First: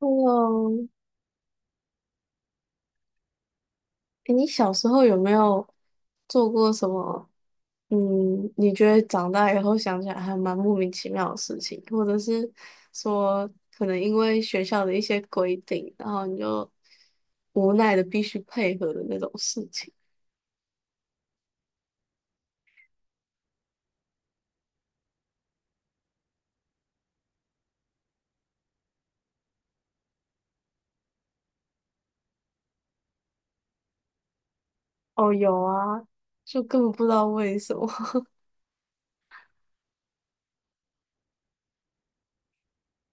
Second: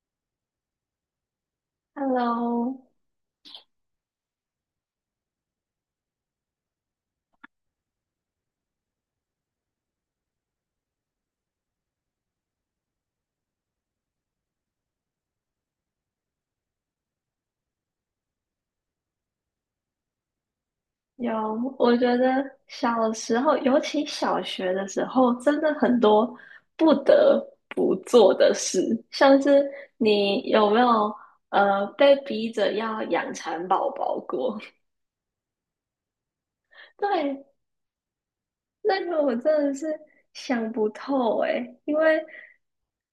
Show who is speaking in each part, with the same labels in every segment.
Speaker 1: 嗯，
Speaker 2: Hello，
Speaker 1: 诶你小时候有没有做过什么？嗯，你觉得长大以后想起来还蛮莫名其妙的事情，或者是说可能因为学校的一些规定，然后你就无奈的必须配合的那种事情？
Speaker 2: 有，我觉得小时候，尤其小学的时候，真的很多不得不做的事，像是你有没有被逼着要养蚕宝宝过？
Speaker 1: 哦，有啊，就根本 不知道
Speaker 2: 对，
Speaker 1: 为什么。
Speaker 2: 那个我真的是想不透诶，因为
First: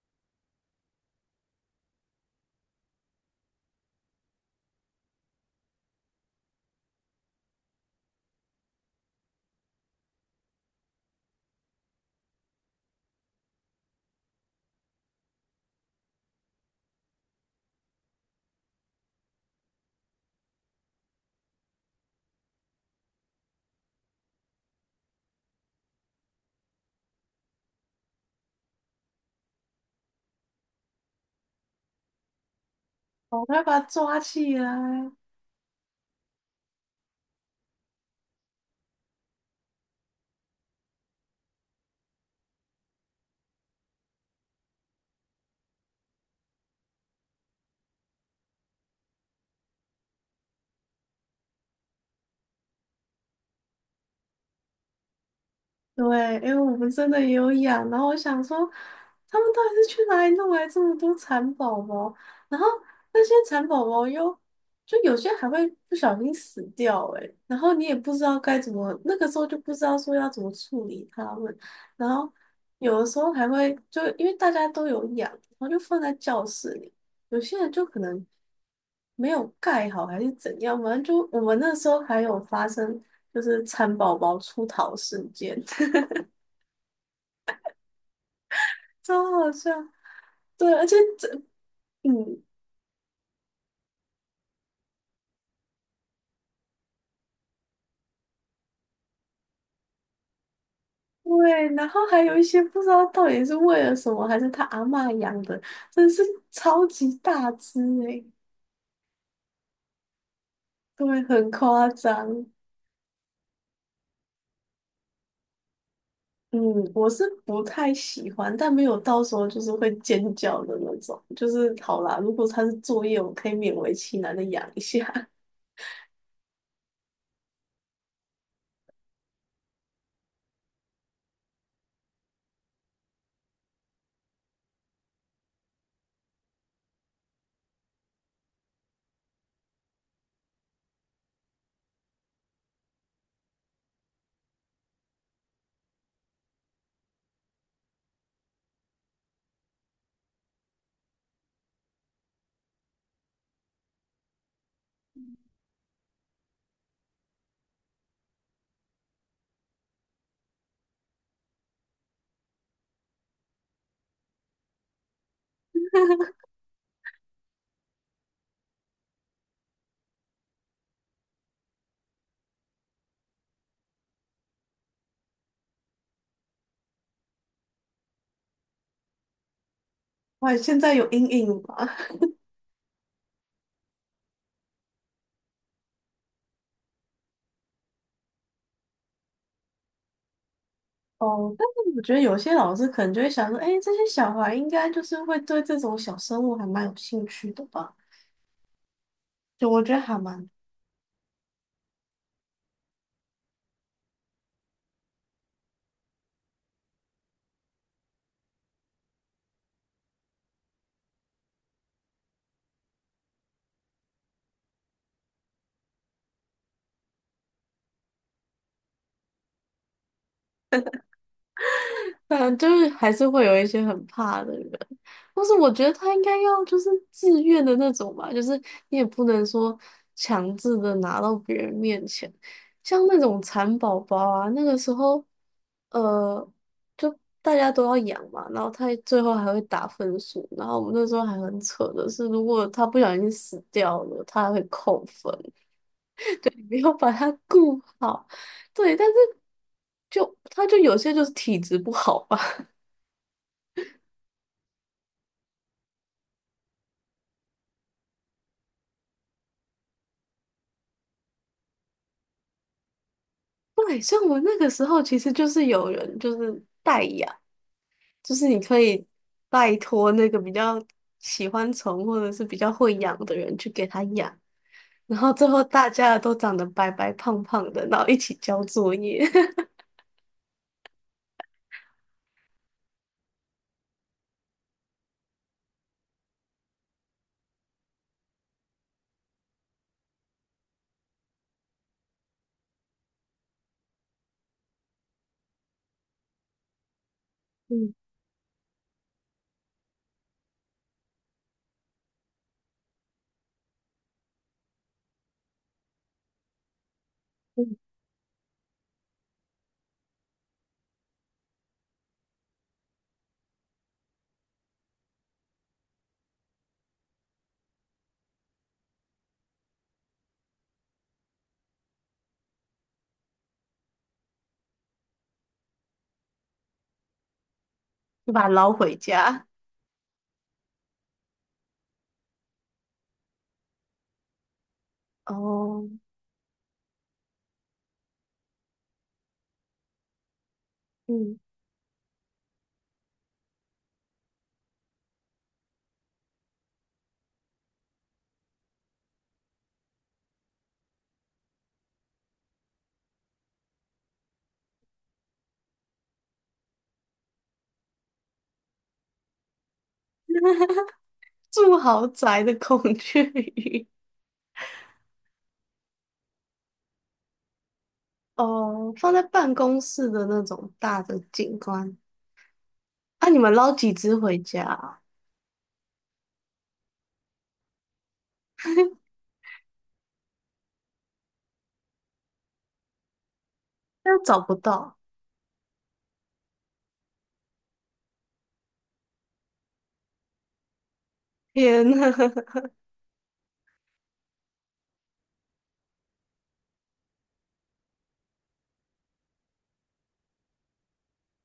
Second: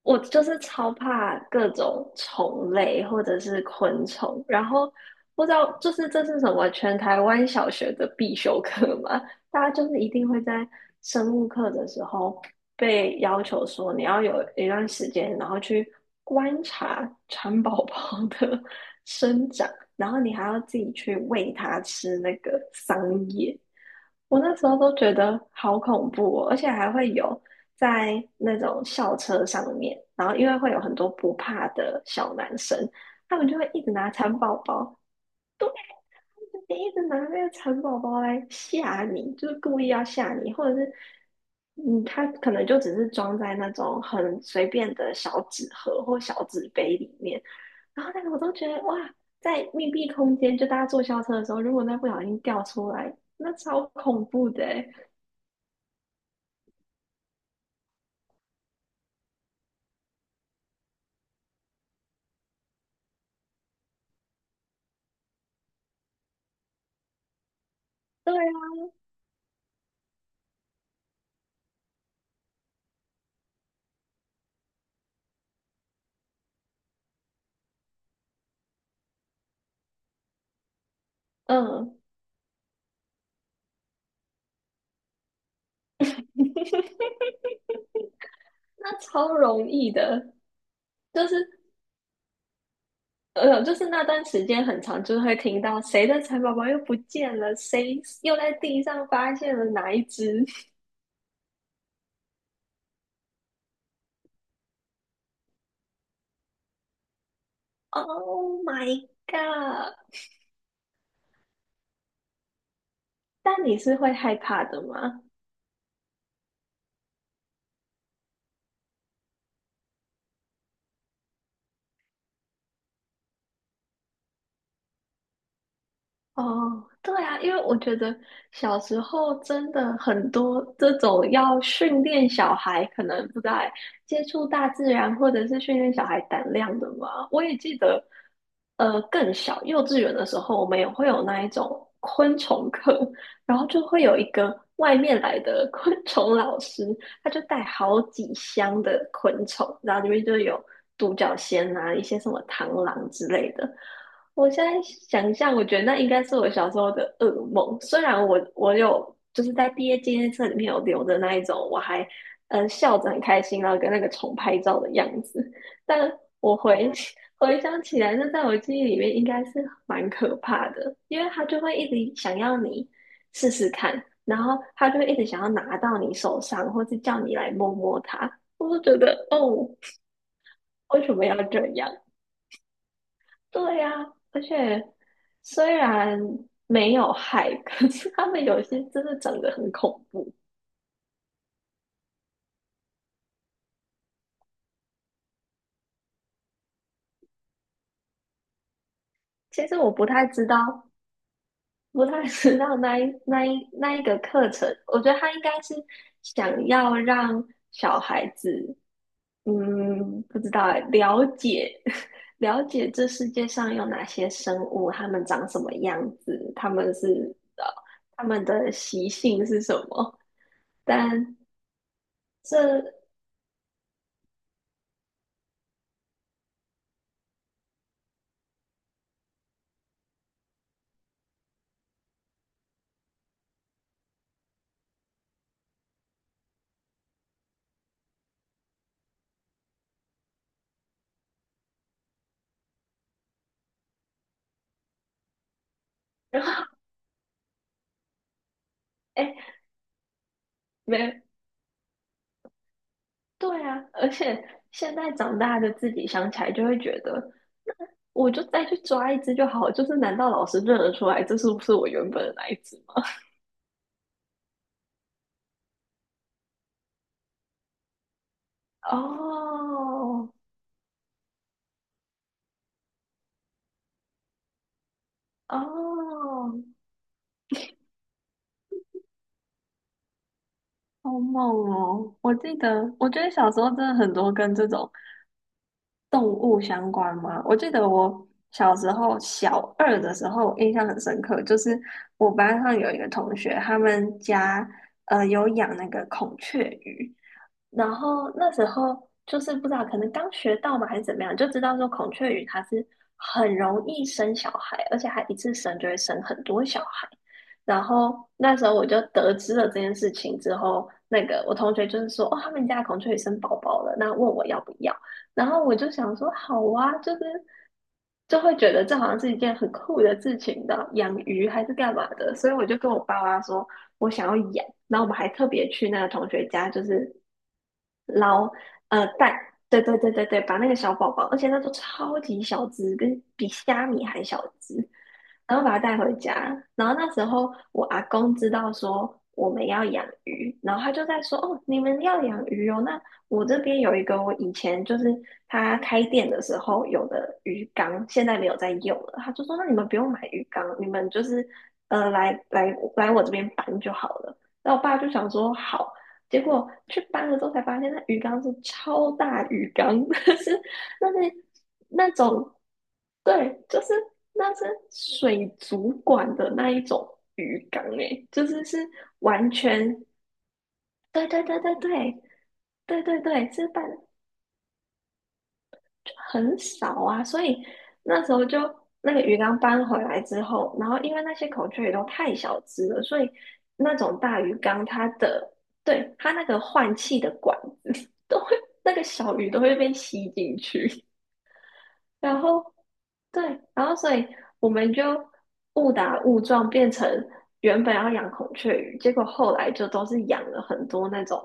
Speaker 2: 我就是超怕各种虫类或者是昆虫，然后不知道就是这是什么全台湾小学的必修课嘛？大家就是一定会在生物课的时候被要求说你要有一段时间，然后去观察蚕宝宝的 生长，然后你还要自己去喂它吃那个桑叶。我那时候都觉得好恐怖哦，而且还会有在那种校车上面，然后因为会有很多不怕的小男生，他
Speaker 1: 我
Speaker 2: 们就
Speaker 1: 快
Speaker 2: 会
Speaker 1: 把
Speaker 2: 一
Speaker 1: 他
Speaker 2: 直拿
Speaker 1: 抓
Speaker 2: 蚕
Speaker 1: 起
Speaker 2: 宝宝，
Speaker 1: 来！
Speaker 2: 对，就一直拿那个蚕宝宝来吓你，就是故意要吓你，或者是他可能就只是装在那种很随便的小纸盒或小纸杯里面，然后那个我都觉得哇，在密闭空间，就大家坐校车的时候，如果那不小心掉出来，那超恐怖的欸。
Speaker 1: 对，因为我们真的也有养，然后我想说，他们到底是去哪里弄来这么多蚕宝宝？然后那些蚕宝宝又，就有些还会不小心死掉、欸，诶，然后你也不知
Speaker 2: 对
Speaker 1: 道
Speaker 2: 啊，
Speaker 1: 该怎么，那个时候就不知道说要怎么处理它们，然后有的时候还会就因为大家都有养，然后就放在教室里，有些人就可能没有盖好还是怎样，反正就我们那时
Speaker 2: 嗯，
Speaker 1: 候还有发生就是蚕宝宝出逃事件。
Speaker 2: 那
Speaker 1: 超
Speaker 2: 超
Speaker 1: 好
Speaker 2: 容
Speaker 1: 笑。
Speaker 2: 易的，
Speaker 1: 对，而且
Speaker 2: 就
Speaker 1: 这，
Speaker 2: 是
Speaker 1: 嗯，
Speaker 2: 就是那段时间很长，就是会听到谁的蚕宝宝又不见了，谁又在地上发现了哪一只。
Speaker 1: 对，然后还有一些不知道到底是为了什么，还是他阿嬷养的，真是超级大只诶，
Speaker 2: Oh my god！
Speaker 1: 对，很夸张。
Speaker 2: 但你是会害怕的吗？
Speaker 1: 嗯，我是不太喜欢，但没有到时候就是会尖叫的那种。就是好啦，如果他是作业，我可以勉为其难的养一下。
Speaker 2: 哦，对啊，因为我觉得小时候真的很多这种要训练小孩，可能不在接触大自然，或者是训练小孩胆量的嘛。我也记得，更小幼稚园的时候，我们也会有那一种昆虫课，然后就会有一个外面来的 昆虫老师，他就带好几箱的昆虫，然后里面就有独角仙啊，一些什么螳螂之类的。我现在想象，我觉得那应该是我小时候的噩梦。虽然我有就是在毕业纪念册里面有留的那一种，我还笑着很开心，然后跟那个虫拍照的样子，但 我回 回想起来，那在我记忆里面应该是蛮可怕的，因为他就会一直想要你试试看，然后他就会一直想要拿到你手上，或是叫你来摸摸它。我就觉得，哦，
Speaker 1: 哇，现在
Speaker 2: 为
Speaker 1: 有
Speaker 2: 什么
Speaker 1: 阴
Speaker 2: 要
Speaker 1: 影
Speaker 2: 这
Speaker 1: 吧？
Speaker 2: 样？对呀，而且虽然没有害，可是他们有些真的长得很恐怖。
Speaker 1: 哦，但是我觉得有些老师可能就会想说，哎，这些小孩应该就是会对这种小生物还蛮有兴趣的吧？
Speaker 2: 其
Speaker 1: 就
Speaker 2: 实
Speaker 1: 我
Speaker 2: 我
Speaker 1: 觉得
Speaker 2: 不
Speaker 1: 还
Speaker 2: 太知
Speaker 1: 蛮
Speaker 2: 道，不太知道那一个课程，我觉得他应该是想要让小孩子，不知道欸了解 了解这世界上有哪些生物，它们长什么样子，它们的习性是什么，但
Speaker 1: 反正就
Speaker 2: 这。
Speaker 1: 是 还是会有一些很怕的人，但是我觉得他应该要就是自愿的那种吧，就是你也不能说强制的拿到别人面前，像那种蚕宝宝啊，那个时候，呃，就大家都要养嘛，然后他最后还会打分数，然后我们那时候还很扯的是，如果他不小心死掉了，他还会扣分，
Speaker 2: 然
Speaker 1: 对，你
Speaker 2: 后，
Speaker 1: 没有把他顾好，对，但是
Speaker 2: 哎，
Speaker 1: 就他就有些就
Speaker 2: 没，
Speaker 1: 是体质不好吧。
Speaker 2: 对啊，而且现在长大的自己想起来就会觉得，我就再去抓一只就好，就是难道老师认得出来这是不是我原本的那一只吗？
Speaker 1: 对，像我那个时候其实就是有人就是代养，就是你可以拜托
Speaker 2: 哦
Speaker 1: 那个比较喜欢宠或者是比较会养的人去给他养，然后最后大家都
Speaker 2: 哦，
Speaker 1: 长得白白胖胖的，然后一起交作业，
Speaker 2: 好猛哦！我记得，我觉得小时候真的很多跟这种动物相关嘛。我记得我小时候小二的时候，印象很深刻，就是我班上有一个同学，他们家有养那个孔雀鱼，然
Speaker 1: 嗯
Speaker 2: 后那时候就是不知道，可能刚学到嘛，还是怎么样，就知道说孔雀鱼它是很容易生小孩，而且还一次生就会生很多小孩。
Speaker 1: 嗯，
Speaker 2: 然后那时候我就得知了这件事情之后，那个我同学就是说，哦，他们家的孔雀鱼生宝宝了，那问我要不要。然后我就想说，好啊，就是就会觉得这好像是一件很酷的事情的，养鱼还是干嘛的，所以我就跟我爸妈说我想要养，然后我们还特别去那个同学家，就是
Speaker 1: 就把它
Speaker 2: 捞
Speaker 1: 捞回
Speaker 2: 蛋，
Speaker 1: 家。
Speaker 2: 对对对对对，把那个小宝宝，而且那都超级小只，跟比虾米还小只，然后把它
Speaker 1: 哦，
Speaker 2: 带回家。然后那时候我阿公知道说我们要养鱼，然后他就在
Speaker 1: 嗯，
Speaker 2: 说：“哦，你们要养鱼哦，那我这边有一个我以前就是他开店的时候有的鱼缸，现在没有在用了。”他就说：“那你们不用买鱼缸，你们就是来来来我这边搬就好了。”然后我爸就想说：“好。”结果去搬了之后才发现，那鱼缸是超大鱼缸，是那是
Speaker 1: 住豪
Speaker 2: 那
Speaker 1: 宅
Speaker 2: 种。
Speaker 1: 的孔雀
Speaker 2: 对，就
Speaker 1: 鱼，
Speaker 2: 是那是水族馆的那一种鱼缸诶，就是是
Speaker 1: 哦，放在
Speaker 2: 完
Speaker 1: 办公
Speaker 2: 全，
Speaker 1: 室的那种大的
Speaker 2: 对对
Speaker 1: 景
Speaker 2: 对对
Speaker 1: 观。
Speaker 2: 对对对
Speaker 1: 啊，你
Speaker 2: 对，
Speaker 1: 们
Speaker 2: 是
Speaker 1: 捞
Speaker 2: 办
Speaker 1: 几只回家啊？
Speaker 2: 就很少啊，所以那时候就那 个鱼缸搬回来之后，然后因为那些孔雀鱼都太小只了，所以那
Speaker 1: 又
Speaker 2: 种
Speaker 1: 找
Speaker 2: 大
Speaker 1: 不
Speaker 2: 鱼缸
Speaker 1: 到，
Speaker 2: 它的，对，它那个换气的管子 都会，那个小鱼都会被吸进去，
Speaker 1: 天呐！
Speaker 2: 然后对，然后所以我们就误打误撞变成原本要养孔雀鱼，结果后来就都是养了很多那种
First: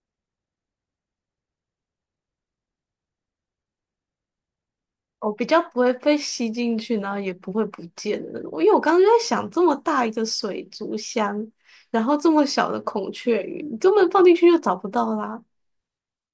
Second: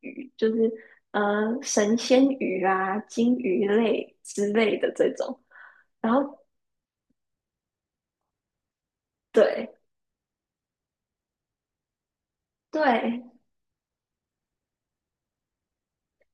Speaker 2: 鱼，就是神仙鱼啊、金鱼类之类的这
Speaker 1: 我
Speaker 2: 种。
Speaker 1: 比较不会
Speaker 2: 然
Speaker 1: 被
Speaker 2: 后
Speaker 1: 吸进去，然后也不会不见的那种。因为我刚刚就在想，这
Speaker 2: 对
Speaker 1: 么大一个水族箱，然后这么小的孔
Speaker 2: 对，
Speaker 1: 雀鱼，你根本放进去就找不到啦。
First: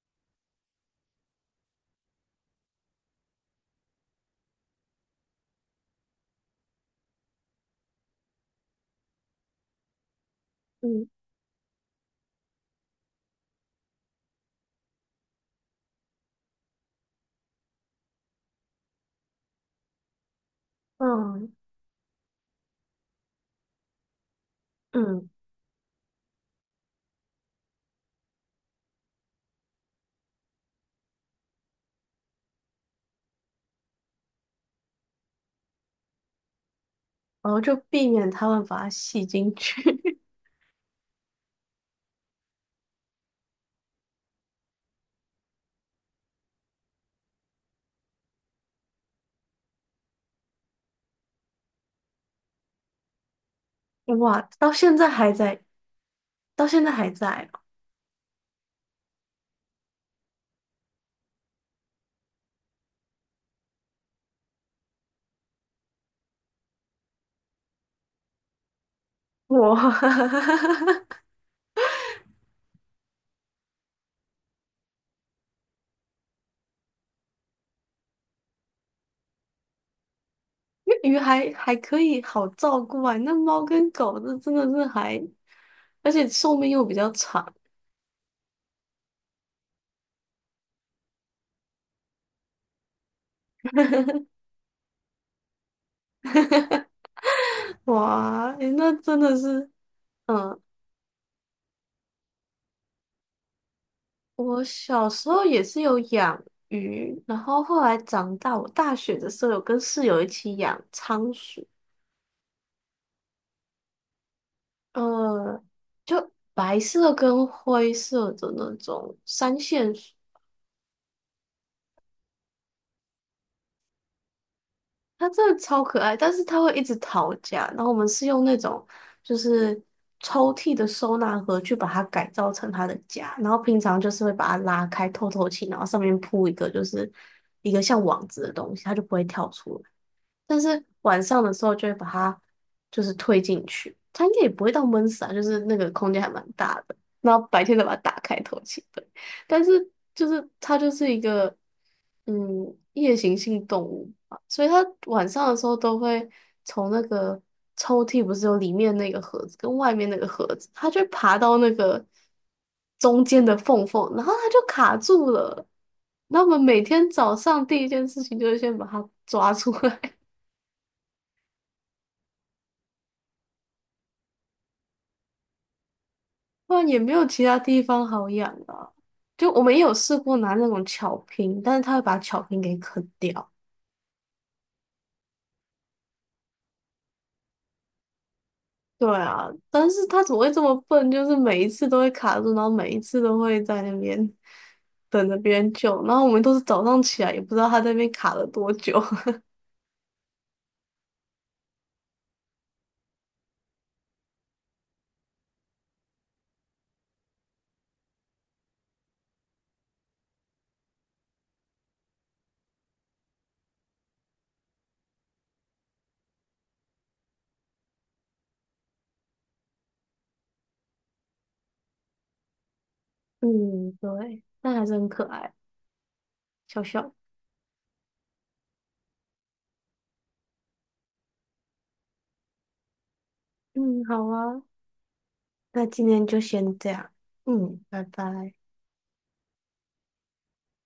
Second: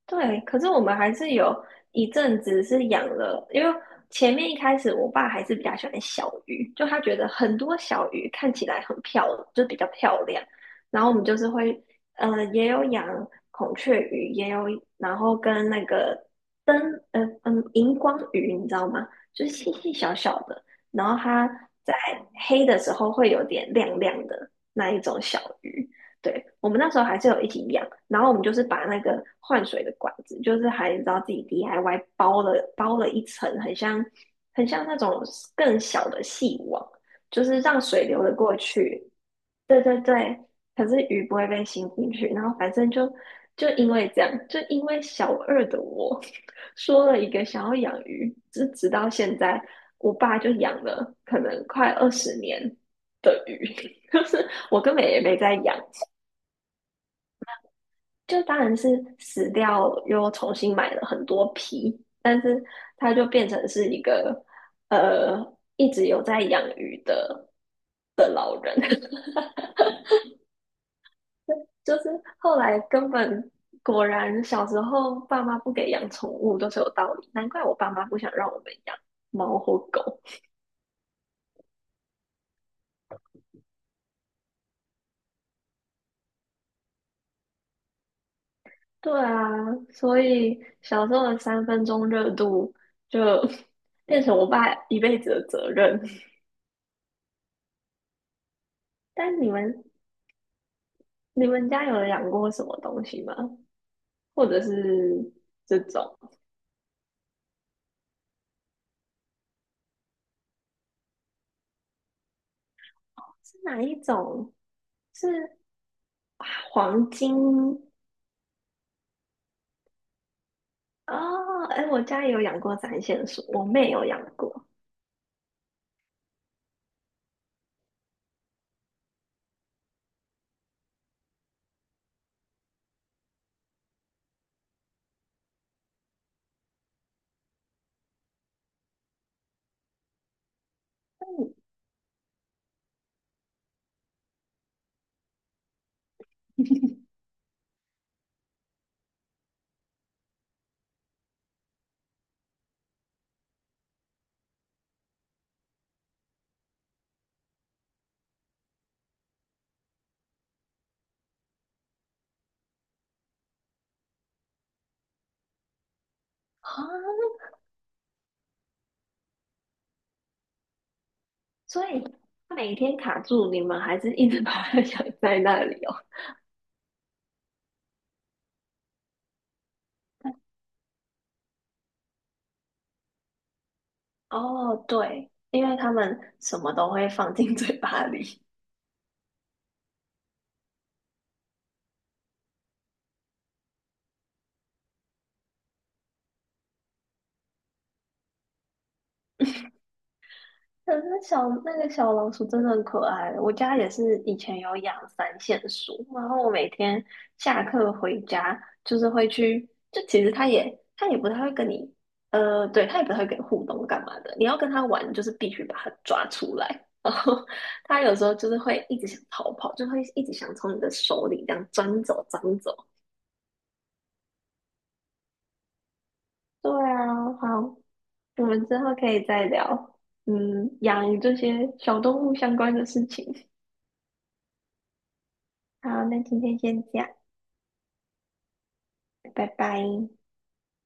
Speaker 2: 对，可是我们还是有一阵子是养了，因为前面一开始我爸还是比较喜欢小鱼，就他觉得很多小鱼看起来很漂亮，就比较漂亮。然
Speaker 1: 嗯
Speaker 2: 后我们就是会，也有养孔雀鱼，也有，然后跟那个灯，荧光鱼，你知道吗？就是细细小小的，然后它
Speaker 1: 嗯
Speaker 2: 在黑的时候会有点亮亮的那一种
Speaker 1: 嗯，
Speaker 2: 小鱼。对，我们那时候还是有一起养，然后我们就是把那个换水的管子，就是还你知道自己 DIY 包了一层，很像很像那种更小的细网，就
Speaker 1: 然
Speaker 2: 是
Speaker 1: 后就
Speaker 2: 让水
Speaker 1: 避
Speaker 2: 流
Speaker 1: 免
Speaker 2: 得
Speaker 1: 它
Speaker 2: 过
Speaker 1: 们把它
Speaker 2: 去。
Speaker 1: 吸进
Speaker 2: 对对
Speaker 1: 去。
Speaker 2: 对，可是鱼不会被吸进去。然后反正就因为这样，就因为小二的我 说了一个想要养鱼，直到现在，我爸就养了可能快20年的鱼，就是
Speaker 1: 哇，到
Speaker 2: 我根
Speaker 1: 现
Speaker 2: 本
Speaker 1: 在
Speaker 2: 也
Speaker 1: 还
Speaker 2: 没在
Speaker 1: 在，
Speaker 2: 养。
Speaker 1: 到现在还在
Speaker 2: 就当然是死掉，又重新买了很多皮，但是它就变成是一个呃一直有在养鱼的，
Speaker 1: 哦。哇，
Speaker 2: 就是后来根本果然小时候爸妈不给养宠物都是有道理，难怪我爸妈不想让我们养猫或狗。
Speaker 1: 因为鱼还可以好照顾啊，那猫跟狗这真的是还，而且寿命又比较长。
Speaker 2: 对啊，所以小时候的三分钟热度就 变成我爸一辈子的责任。
Speaker 1: 哇，诶那 真的
Speaker 2: 但你
Speaker 1: 是。
Speaker 2: 们
Speaker 1: 嗯，
Speaker 2: 你们家有养过什么东西吗？或者
Speaker 1: 我小时
Speaker 2: 是
Speaker 1: 候也
Speaker 2: 这
Speaker 1: 是有
Speaker 2: 种
Speaker 1: 养鱼，然后后来长大，我大学的时候有跟室友一起养仓鼠，
Speaker 2: 是哪一种？是
Speaker 1: 呃，就白
Speaker 2: 黄
Speaker 1: 色跟
Speaker 2: 金
Speaker 1: 灰色的那种三线鼠，
Speaker 2: 哦，哎，我家也有养过展线鼠，我妹有养过
Speaker 1: 它真的超可爱，但是它会一直逃家。然后我们是用那种就是抽屉的收纳盒去把它改造成它的家，然后平常就是会把它拉开透透气，然后上面铺一个就是一个像网子的东西，它就不会跳出来。但是晚上的
Speaker 2: 嗯
Speaker 1: 时候就会把它就是推进去，它应该也不会到闷死啊，就是那个空间还蛮大的。然后白天再把它打开透气，对。但是就是它就是一个夜行性动物嘛，所以它晚上的时候都会从那个抽屉不是有里面那个盒子跟外面那个盒子，它就会爬到那个中间的缝缝，然后它就卡住了。那我们
Speaker 2: 啊，
Speaker 1: 每天早上第一件事情就是先把它抓出来。
Speaker 2: 所以每天卡住，你们还是一直 把它养在那里哦。
Speaker 1: 不然也没有其他地方好养啊。就我们也有试过拿那种巧拼，但是它会把巧拼给啃掉。
Speaker 2: 哦，对，因为他们什么都会放进嘴巴里，
Speaker 1: 对啊，但是它怎么会这么笨？就是每一次都会卡住，然后每一次都会在那边等着别人救，然后我们都是早上起来也不知道它在那边卡了多久。
Speaker 2: 可是小那个小老鼠真的很可爱，我家也是以前有养三线鼠，然后我每天下课回家就是会去，就其实它也它也不太会跟你，呃，对，它也不太会跟你互动干嘛的，你要跟它玩就是必须把它抓出来，然后 它有时候就是会一直想逃跑，就会一直想从你的手里这样钻走钻走。
Speaker 1: 嗯，对，但还是很可爱，
Speaker 2: 对
Speaker 1: 小小。
Speaker 2: 啊，好，我们之后可以再聊，嗯，养这些小动物相关的事情。
Speaker 1: 嗯，好啊，那
Speaker 2: 好，
Speaker 1: 今
Speaker 2: 那
Speaker 1: 天就
Speaker 2: 今天
Speaker 1: 先
Speaker 2: 先
Speaker 1: 这
Speaker 2: 这样，
Speaker 1: 样。嗯，拜拜。
Speaker 2: 拜拜。